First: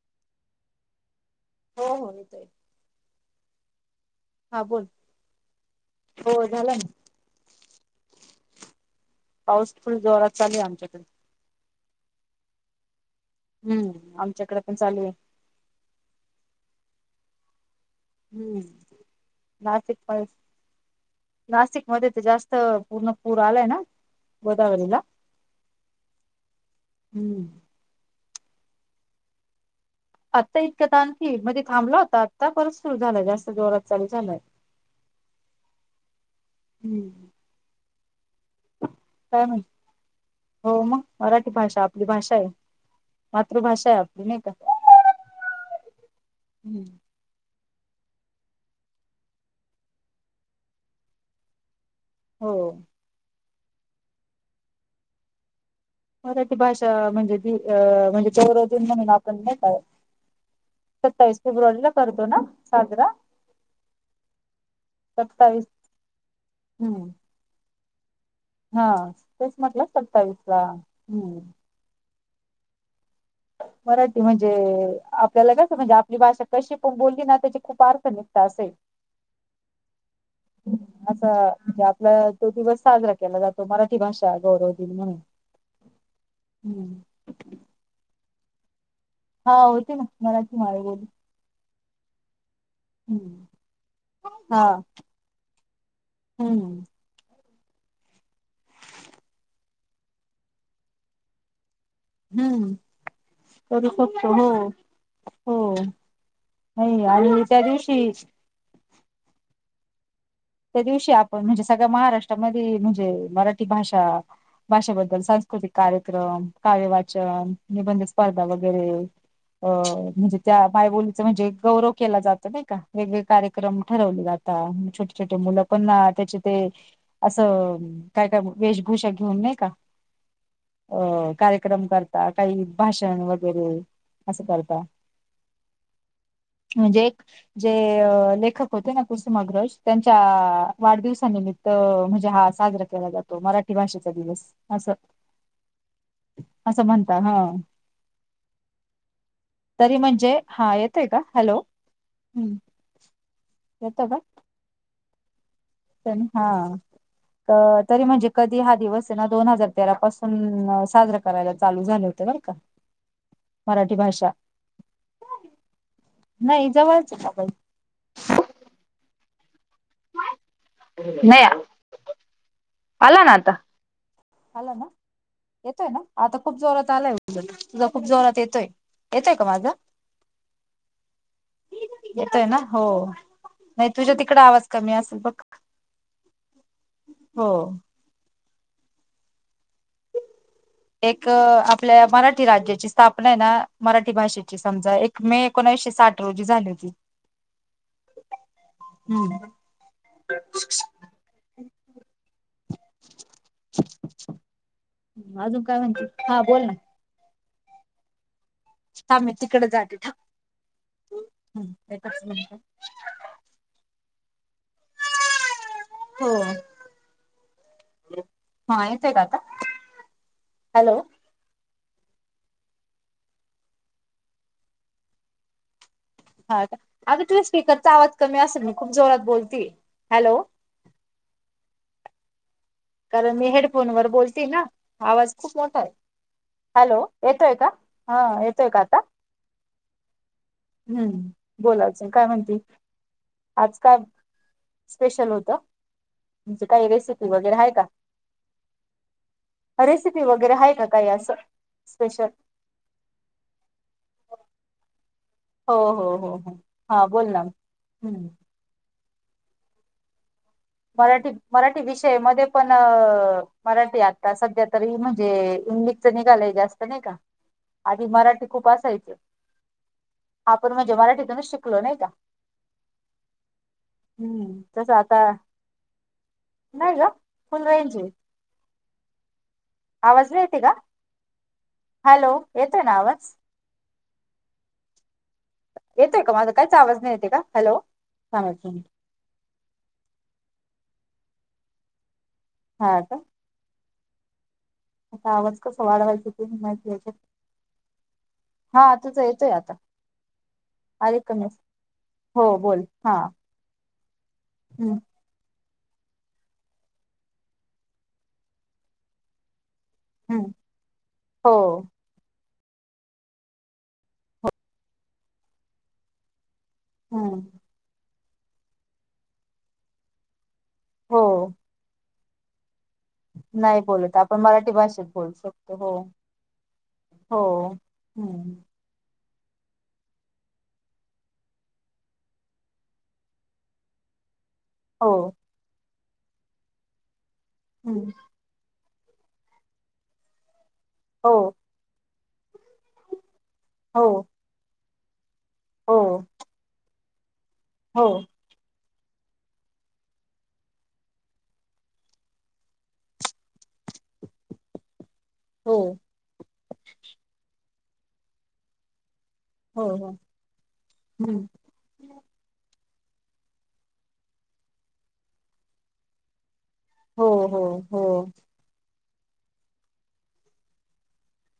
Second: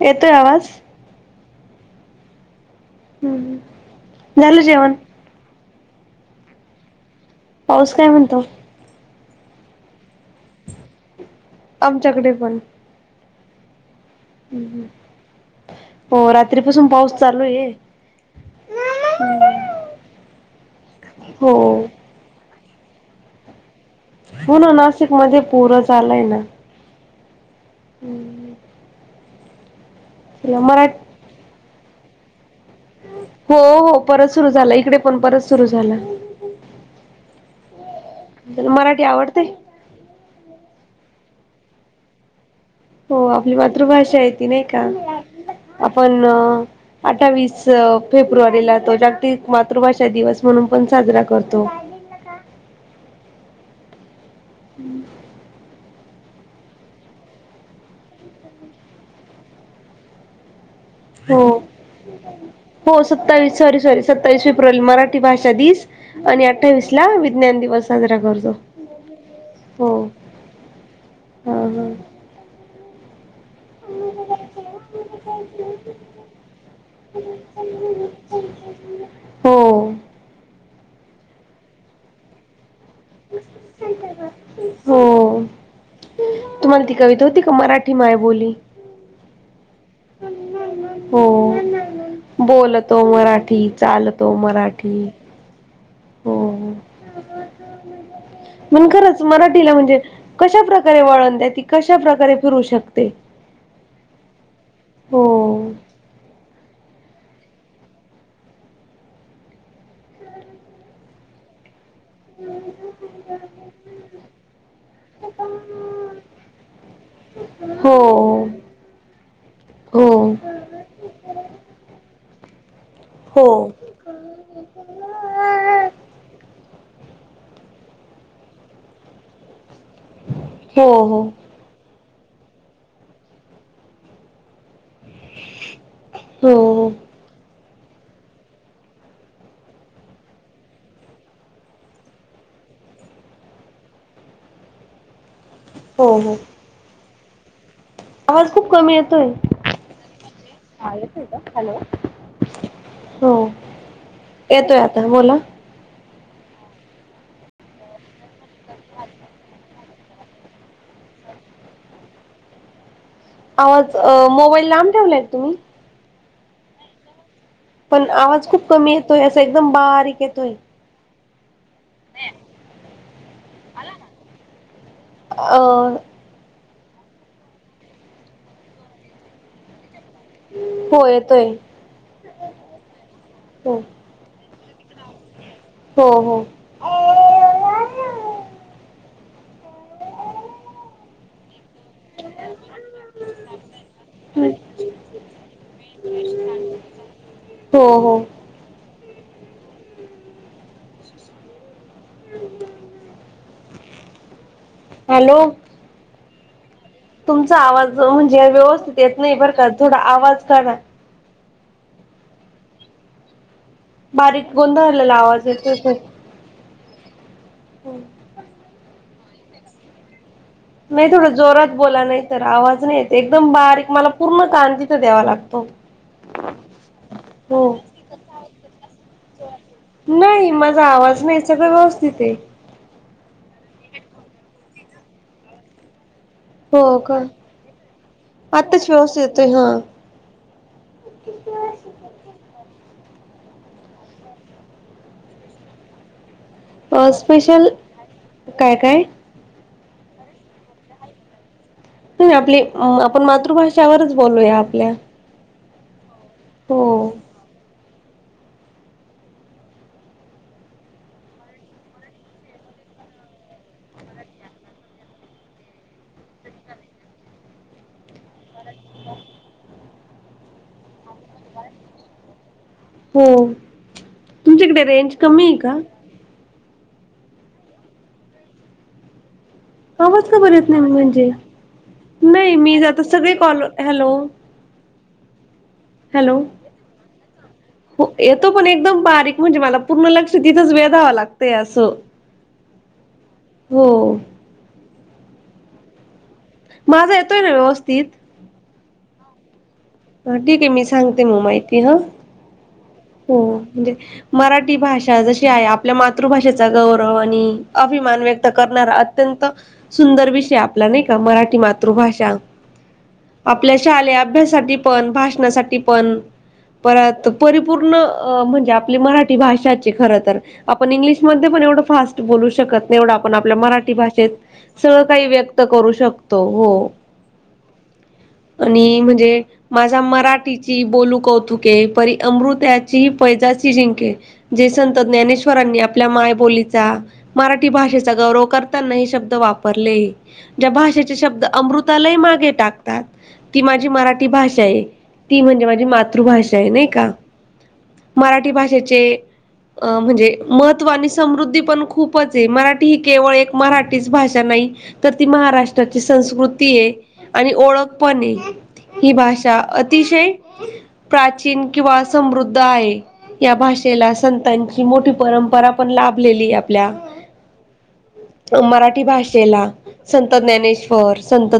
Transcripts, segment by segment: येतोय आवाज. हो हो येतोय. हम्म झालं हा बोल. जेवण? हो झालं ना. पाऊस काय म्हणतो? पाऊस फु जोरात चालू आमच्याकडे. आमच्याकडे पण. हम्म आ. हो रात्रीपासून पाऊस चालू आहे. हम्म नाशिक [inaudible] हो नाशिक. मध्ये तर जास्त पूर्ण पूर आलाय ना. होना गोदावरीला. नाशिक [inaudible] पूरं आलाय ना. हम्म. हम्म. आत्ता इतकं तर आणखी म्हणजे थांबला होता आत्ता पर. हो हो परत सुरु झाला इकडे पण परत सुरू झालं. हम्म मराठी आवडते. काय म्हण हो मग मराठी भाषा आपली भाषा आहे. हो आपली मातृभाषा आहे. ती नाही का आपण. हम्म अठ्ठावीस फेब्रुवारीला तो जागतिक मातृभाषा दिवस म्हणून पण साजरा करतो. हो. हम्म. मराठी भाषा म्हणजे म्हणजे चौराजून म्हणून आपण नेेतय. चाळीस हो फेब्रवला ब करतो. ना हो साजरा. सत्तावीस सॉरी सॉरी सत्तावीस फेब्रुवल मराठी भाषा सत्तावीस दिस आणि अठ्ठावीस ला हम्म विज्ञान दिवस साजरा करतो. हा तेच म्हटलं हो सत्तावीस ला हम्म. ह ह मराठी म्हणजे आपल्याला कसं म्हणजे आपली भाषा कशी पण बोलली ना त्याची खूप अर्थ निकता असेल. हो. असा म्हणजे आपला तो दिवस साजरा केला जातो मराठी भाषा गौरव दिन म्हणून. हो हम. माय बोली. हो हो ते ना. मराठी मायबोली हो बोलत तो हम्म मराठी चाल तो हा मराठी. हम्म. मण खरच मराठीला म्हणजे कशा प्रकारे वळण त्या त कशा प्रकारे फिरू हम्म शकते. करू शकतो हो, हो नाही आणि त्या दिवशी त्या दिवशी आपण म्हणजे सगळ्या महाराष्ट्रामध्ये म्हणजे मराठी भाषा भाषेबद्दल सांस्कृतिक कार्यक्रम काव्य वाचन, हो निबंध स्पर्धा वगैरे. अ हो हो म्हणजे त्या मायबोलीच म्हणजे गौरव केला जात नाही का. वेगळे हो कार्यक्रम ठरवले जात. छोटे छोटे मुलं पण ना त्याचे ते असं काय, काय वेशभूषा घेऊन नाही का. अ हो हो कार्यक्रम करता काही भाषण वगैरे असं करता. हो. म्हणजे एक जे लेखक होते ना कुसुमाग्रज त्यांच्या वाढदिवसानिमित्त म्हणजे हा साजरा केला जातो मराठी भाषेचा दिवस. असं. हो हो. असं म्हणता हा. आवाज खूप कमी येतोय तरी म्हणजे हा येतेय का? हॅलो हम्. हो येत का? येतोय आता बोला. हा. तरी म्हणजे कधी हा दिवस आहे ना दोन हजार तेरा पासून साजरा करायला चालू झाले होते बरं का. मराठी आवाज अ भाषा मोबाईल लांब ठेवलाय तुम्ही? नाही जवळच. [unintelligible] पण आवाज खूप कमी येतोय असं याचा एकदम बारीक येतोय. नाहीया. आला ना आता. अला ना. हल ना. येतोय ना? आता खूप जोरात आलाय उद तुझा खूप जोरात येतोय येतय का माझं? हो येतोय येतोय ना? हो हो नाही. तुझ्या तिकडे आवाज कमी असेल बघ. हो हो. हो. एक आपल्या मराठी राज्याची स्थापना आहे ना मराठी भाषेची समजा एक मे एकोण एकोनाविशे साठ रोजी झाली होती. हो हो. हम्म. [inaudible] [inaudible] अजून काय म्हणती? हा बोल ना. तुमचा आवाज म्हणजे व्यवस्थित येत थांब मी नाय बरं तिकडे का जाते थोडा थांब आवाज करा. हम्म, एकच मिंनट. बारीक गोंधळलेला आवाज येतोय खूप. हो, हा येतोय का आता? हॅलो नाय थोड जोरात बोला नाय तर आवाज नाय येते एकदम बारीक मला पूर्ण कांन तीथ द्यावा लागतो. हा अग तुज्या हो स्पीकरचा आवाज कमी असेल मी खूप जोरात बोलती. हॅलो नाही माझा आवाज नाईच सगळं व्यवस्थित ए. कारण मी हेडफोन वर बोलते ना आवाज खूप मोठा आय. हॅलो येतोय का हा येतोय का आत्ताच आता? व्यवस्थित येतोय हा हम्म, बोलाचं काय म्हणती आज काय स्पेशल होत तुमच काय रेसिपी वगैरे स्पेशल हाय काय काय? रेसिपी वगैरे हाय का काय असं? स्पेशल आपली आपण मातृभाशावरच बोलूया आपल्या. हो हो हो हो हा बोल ना हम्म. मराठीत मराठी विषया मध्ये पण मराठी आता सध्या तरी म्हणजे इंग्लिश च निगालय जास्त नाय का आधी मराठी खूप असायच. आपण म्हणजे मराठीतूनच शिकलो नाय का. हो हम्म तुमच्याकडे रेंज कमी हाय का? नाय ग फुल रेंज ए. आवाज का बर येत नाय मी म्हणजे? हॅलो नाय मी येतोय ज ना आता आवाज सगळे कॉल हॅलो येतोय का हॅलो माझा काहीच आवाज नाही येते का हॅलो हो थांब येतो एक पण मिनिट एकदम बारीक. म्हणजे मला पूर्ण लक्ष तिथंच वेधावं लागतंय असं. हा का. हो. आता आवाज कसा वाढवायच ते नाय माहिती याच्यात. माझा येतोय ना व्यवस्थित हा तुजा येतोय आता. हा ठीक ए मी अरे सांगते म कमी माहिती हा. हो बोल हा. हो म्हणजे मराठी हम्म भाषा जशी आय आप आपल्या मातृभाषेचा गौरव आणि अभिमान व्यक्त करणारा अत्यंत सुंदर हम्म विषय आपला नाई का हो मराठी मातृभाषा आपल्या शालेय अभ्यासाठी पण भाषणासाठी पण परत हम्म परिपूर्ण अ म्हणजे आपली मराठी भाषाच ए खर तर आपण हो इंग्लिशमध्ये पण एवढं फास्ट बोलू शकत एवढं आपण आपल्या नाही मराठी बोलत भाषेत आपण मराठी सगळ भाषेत काही बोलू व्यक्त शकतो हो करू शकतो हो. हो हम्म. आणि म्हणजे माझ्या मराठीची बोलू कौतुके, परी अमृत्याची पैजाची जिंके. जे संत हो ज्ञानेश्वरांनी आपल्या मायबोलीचा मराठी हम्म भाषेचा गौरव कर ''--'' ताना हे शब्द वापरले ज्या भाषेचे हो शब्द अमृतालाही मागे टाक ''--'' तात ती माझी हो मराठी भाषा आहे. ती म्हणजे माझी हो मातृभाषा आहे नाही का, हो मराठी भाषेचे. अ म्हणजे महत्त्व आणि समृद्धी पण खूपच आहे मराठी ही केवळ एक. मराठीच भाषा नाही. तर ती हो महाराष्ट्राची संस्कृती आहे. आणि ओळख पण आहे ही भाषा. त्या हो हो अतिशय हम्म प्राचीन. किंवा समृद्ध आहे. या भाषेला संतांची मोठी परंपरा पण लाभलेली आहे. पल्या हो हो हो मराठी भाषेला संत ज्ञानेश ''--'' वर, संत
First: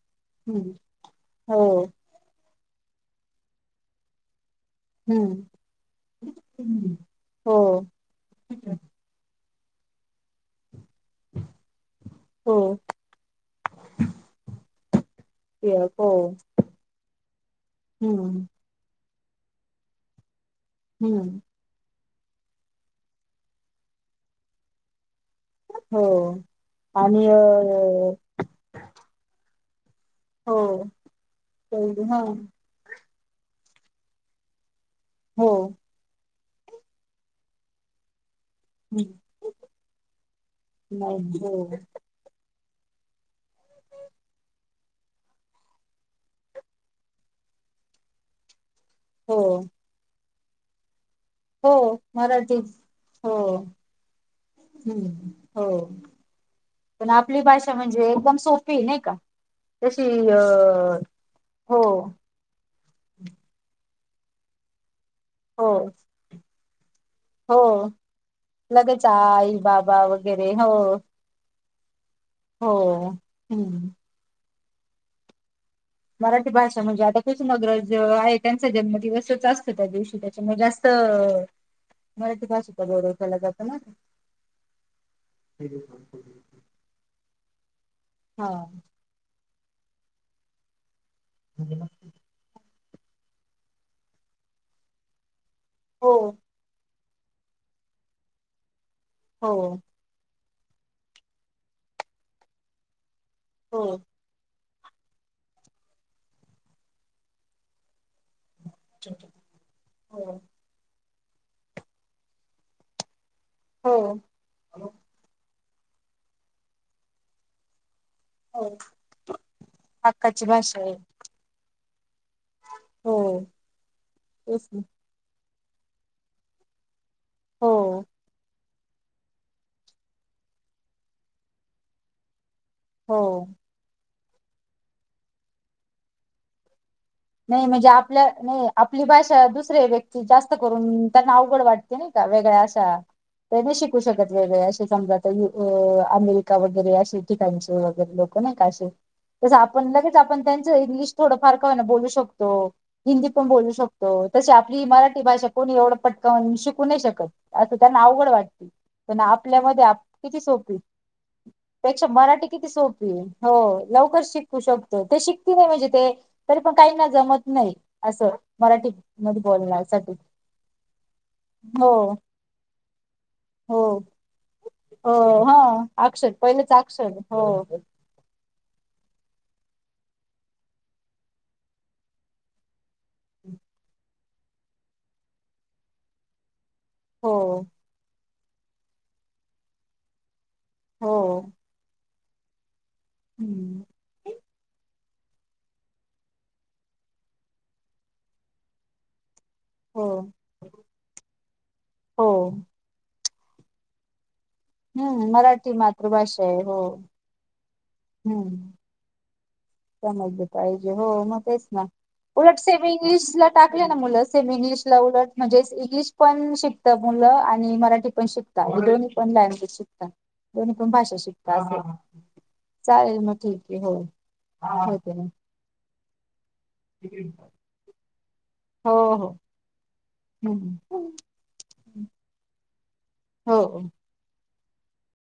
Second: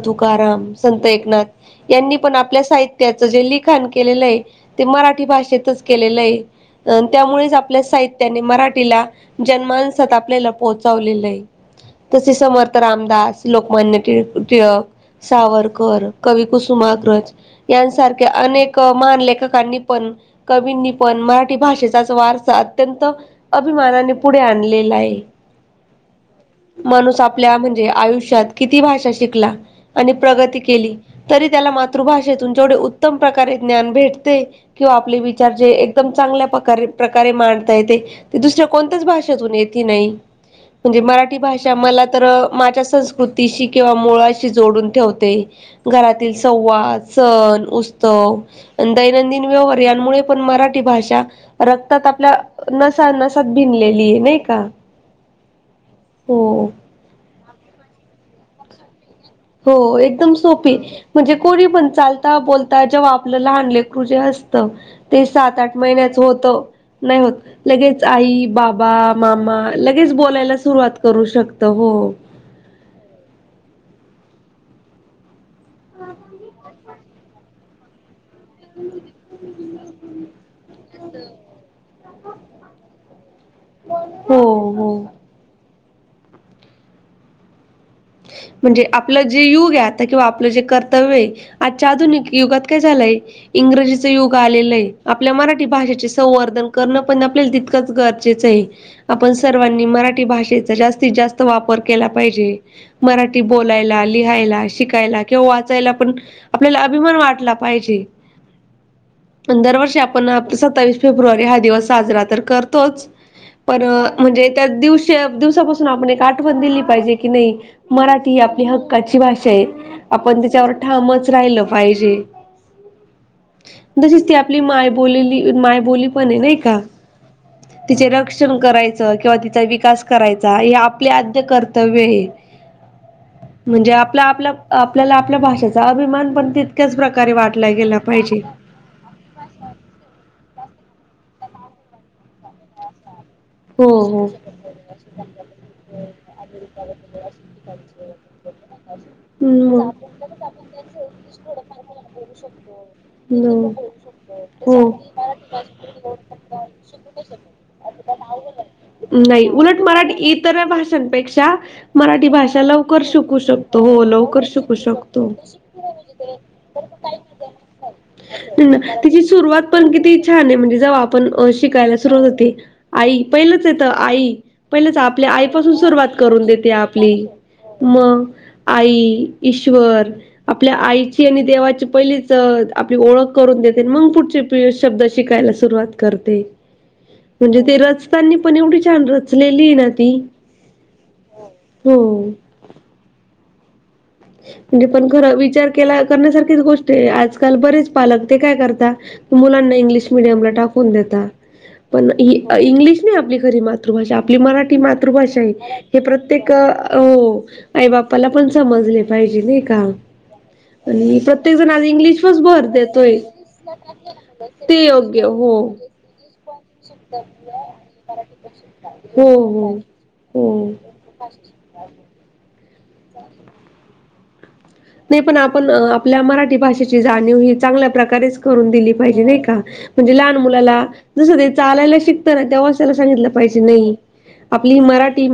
हम्म तुकाराम, संत हो एकनाथ यांनी पण आपल्या. साहित्याचं जे लिखण केलेलं आहे ते मराठी हम्म भाषेतच केलेलं आहे अ ''--'' त्यामुळेच हो हो आपल्या साहित्याने मराठीला जन्मानसात आपल्याला पोहोचवलेलं आहे. तसे समर्थ रामदास लोकमान्य टिळ टिळक. सावरकर हो कवी कुसुमाग्रज. यांसारख्या हम्म अनेक महान लेखकांनी पण कवींनी पण हम्म मराठी भाषेच. त्याचा वारसा अत्यंत अभिमानाने पुढे आणलेला आहे. हो माणूस आणि अ आपल्या म्हणजे आयुष्यात. किती भाषा शिकला आणि प्रगती हो केली तरी त्याला मातृ हो भाषेतून. जेवढे उत्तम प्रकारे ज्ञान भेटते किंवा आपले विचार हो जे एकदम चांगल्या प्रकारे. प्रकारे मांडता येत ते दुसऱ्या. कोणत्याच हम्म भाषून येती नाही म्हणजे मराठी नाही हो भाषा मला तर माझ्या संस ''--'' संस्कृतीशी किंवा मुळाशी जोडून ठेवते घरातील संवाद. सण उत्सव हो दैनंदिन व्यवहार यांमुळे पण मराठी भाषा. हो रक्तात आपल्या मराठीत नसा हो नसात भिनलेली आहे नाही काय. हम्म, हो, हो, पण आपली भाषा म्हणजे एकदम सोपी नाही का, हो तशी एकदम अ सोपी म्हणजे कोणी हो पण चालत ''--'' चा बोलता जेव्हा आपलं लहान लेकरू जे असत ते सात हो आठ महिन्याच होत. नाही होत हो लगेच आई बाबा लगेच आई मामा बाबा लगेच वगैरे बोलायला हो सुरुवात करू शकत. त हो, हो हम्म, मराठी भाषा म्हणजे आता कुसुमाग्रह आहे त्यांचा जन्मदिवसच असतो त्या दिवशी. म जास्त मराठी भाषेचा गौरव केला जातं ना. हो हो ह ब [unintelligible] हा म्हणजे आपलं जे युग आहे आता किंवा आपलं जे कर्तव्य आहे आजच्या आधुनिक युगात. काय झालंय इंग्रजीच युग आलेल हे आपल्या मराठी भाषेचे हो संवर्धन करण. पण आपल्याला तितकंच गरजेचं आहे आपण हो सर्वांनी मराठी भाषेच. जास्तीत जास्त वापर केला पाहिजे मराठी हो बोलायला लिह ''--'' लिहायला शिकायला किंवा वाचायला पण आपल्याला अभिमान वाटला पाहिजे. दरवर्षी आपण हो सत्तावीस फेब्रुवारी हा दिवस साजरा तर करतोच. पण हो म्हणजे त्या दिवशी दिवसापासून आपण एक आठवण दिली पाहिजे की नाही. मराठी ही आपली हो हक्काची भाषा आहे. आपण हक्काची त्याच्यावर भाषा आहे ठामच राहिलं पाहिजे. हो तशीच ती आपली तेच ना माय बोललेली मायबोली पण आहे नाही का? हो तिचे रक्षण करायचं किंवा तिचा विकास करायचा हे आपले आद्य कर्तव्य आहे. हो. म्हणजे आपला- आपला आपल्याला आपल्या भाषेचा अभिमान पण तितक्याच प्रकारे नाही वाटला म्हणजे गेला आपल्या पाहिजे. नाही आपली भाषा दुसऱ्या व्यक्ती जास्त करून त्यांना अवघड वाटते नाही का वेगळ्या अशा ते नाही हो शिकू हो. शकत वेगळे असे समजा आता हम्म. अमेरिका वगैरे अे ठिकाणचे वगैरे लोक कास आपण नाही लगेच आपण त्यांचं इंग्लिश थोडं फार क बोलू शकत तो हिंदी पण बोलू शक तो तशी आपली मराठी भाषा कोणी एवढं पटकावून शिकू नाही शकत. आता त्याना अजिबात अवघड वाटते. प आहे. नाही, उलट आपल्यामध्ये मराठी किती इतर सोपी भाषांपेक्षा पेक्षा मराठी भाषा किती लवकर सोपी आहे. शिकू हो शकतो लवकर शिकू शकतो ते शिकती नाही म्हणजे ते तरी पण काहीना जमत नाही. असं मराठी तिची मध्ये सुरुवात पण बोलण्यासाठी किती छान आहे म्हणजे जाऊ आपण हो शिकायला सुरुवात होते. आई पहिलंच हो येत आई पहिलंच हो आपल्या हा आईपासून सुरुवात अक्षर करून देते पहिलेच अक्षर आपली हो मग आई ईश्वर आपल्या आईची आणि देवाची पहिली चढ आपली ओळख करून देते मग पुढचे शब्द शिकायला सुरुवात करते. हो म्हणजे ते रचतनी पण एवढी छान रचलेली ना ती. हो हम्म. [inaudible] म्हणजे पण खर विचार केला करण्यासारखीच गोष्ट आहे. आजकाल बरेच पालक ते काय करता मुलांना हो इंग्लिश मिडियमला टाकून देता पण हो इंग्लिश नाही आपली खरी मा मातृभाषा आपली मराठी हम्म मातृभाषा आहे मराठी हे मातृभाषा प्रत्येक आहे हो आई बाप्पाला पण हम्म समजले पाहिजे नाही का. समजलं पाहिजे हो आणि मग प्रत्येक तेच जण आज ना इंग्लिशवरच उलट भर सेम देतोय इंग्लिश ला टाकले ना मुलं सेमी इंग्लिश ते ला योग्य उलट हो म्हणजे इंग्लिश पण शिकत मुलं आणि मराठी पण शिक शिकता हे दोन्ही हो पण लँग्वेज शिकता हो हो दोन्ही पण भाषा शिकतात. [unintelligible] चालेल मग ठीक आहे हो. नाही पण आपण आपल्या मराठी भाषेची जाणीव ही चांगल्या प्रकारेच करून दिली पाहिजे हो नाही का. म्हणजे लहान मुलाला जसं ते चालायला शिकत ना तेव्हा त्याला सांगितलं पाहिजे हो हो नाही आपली मराठी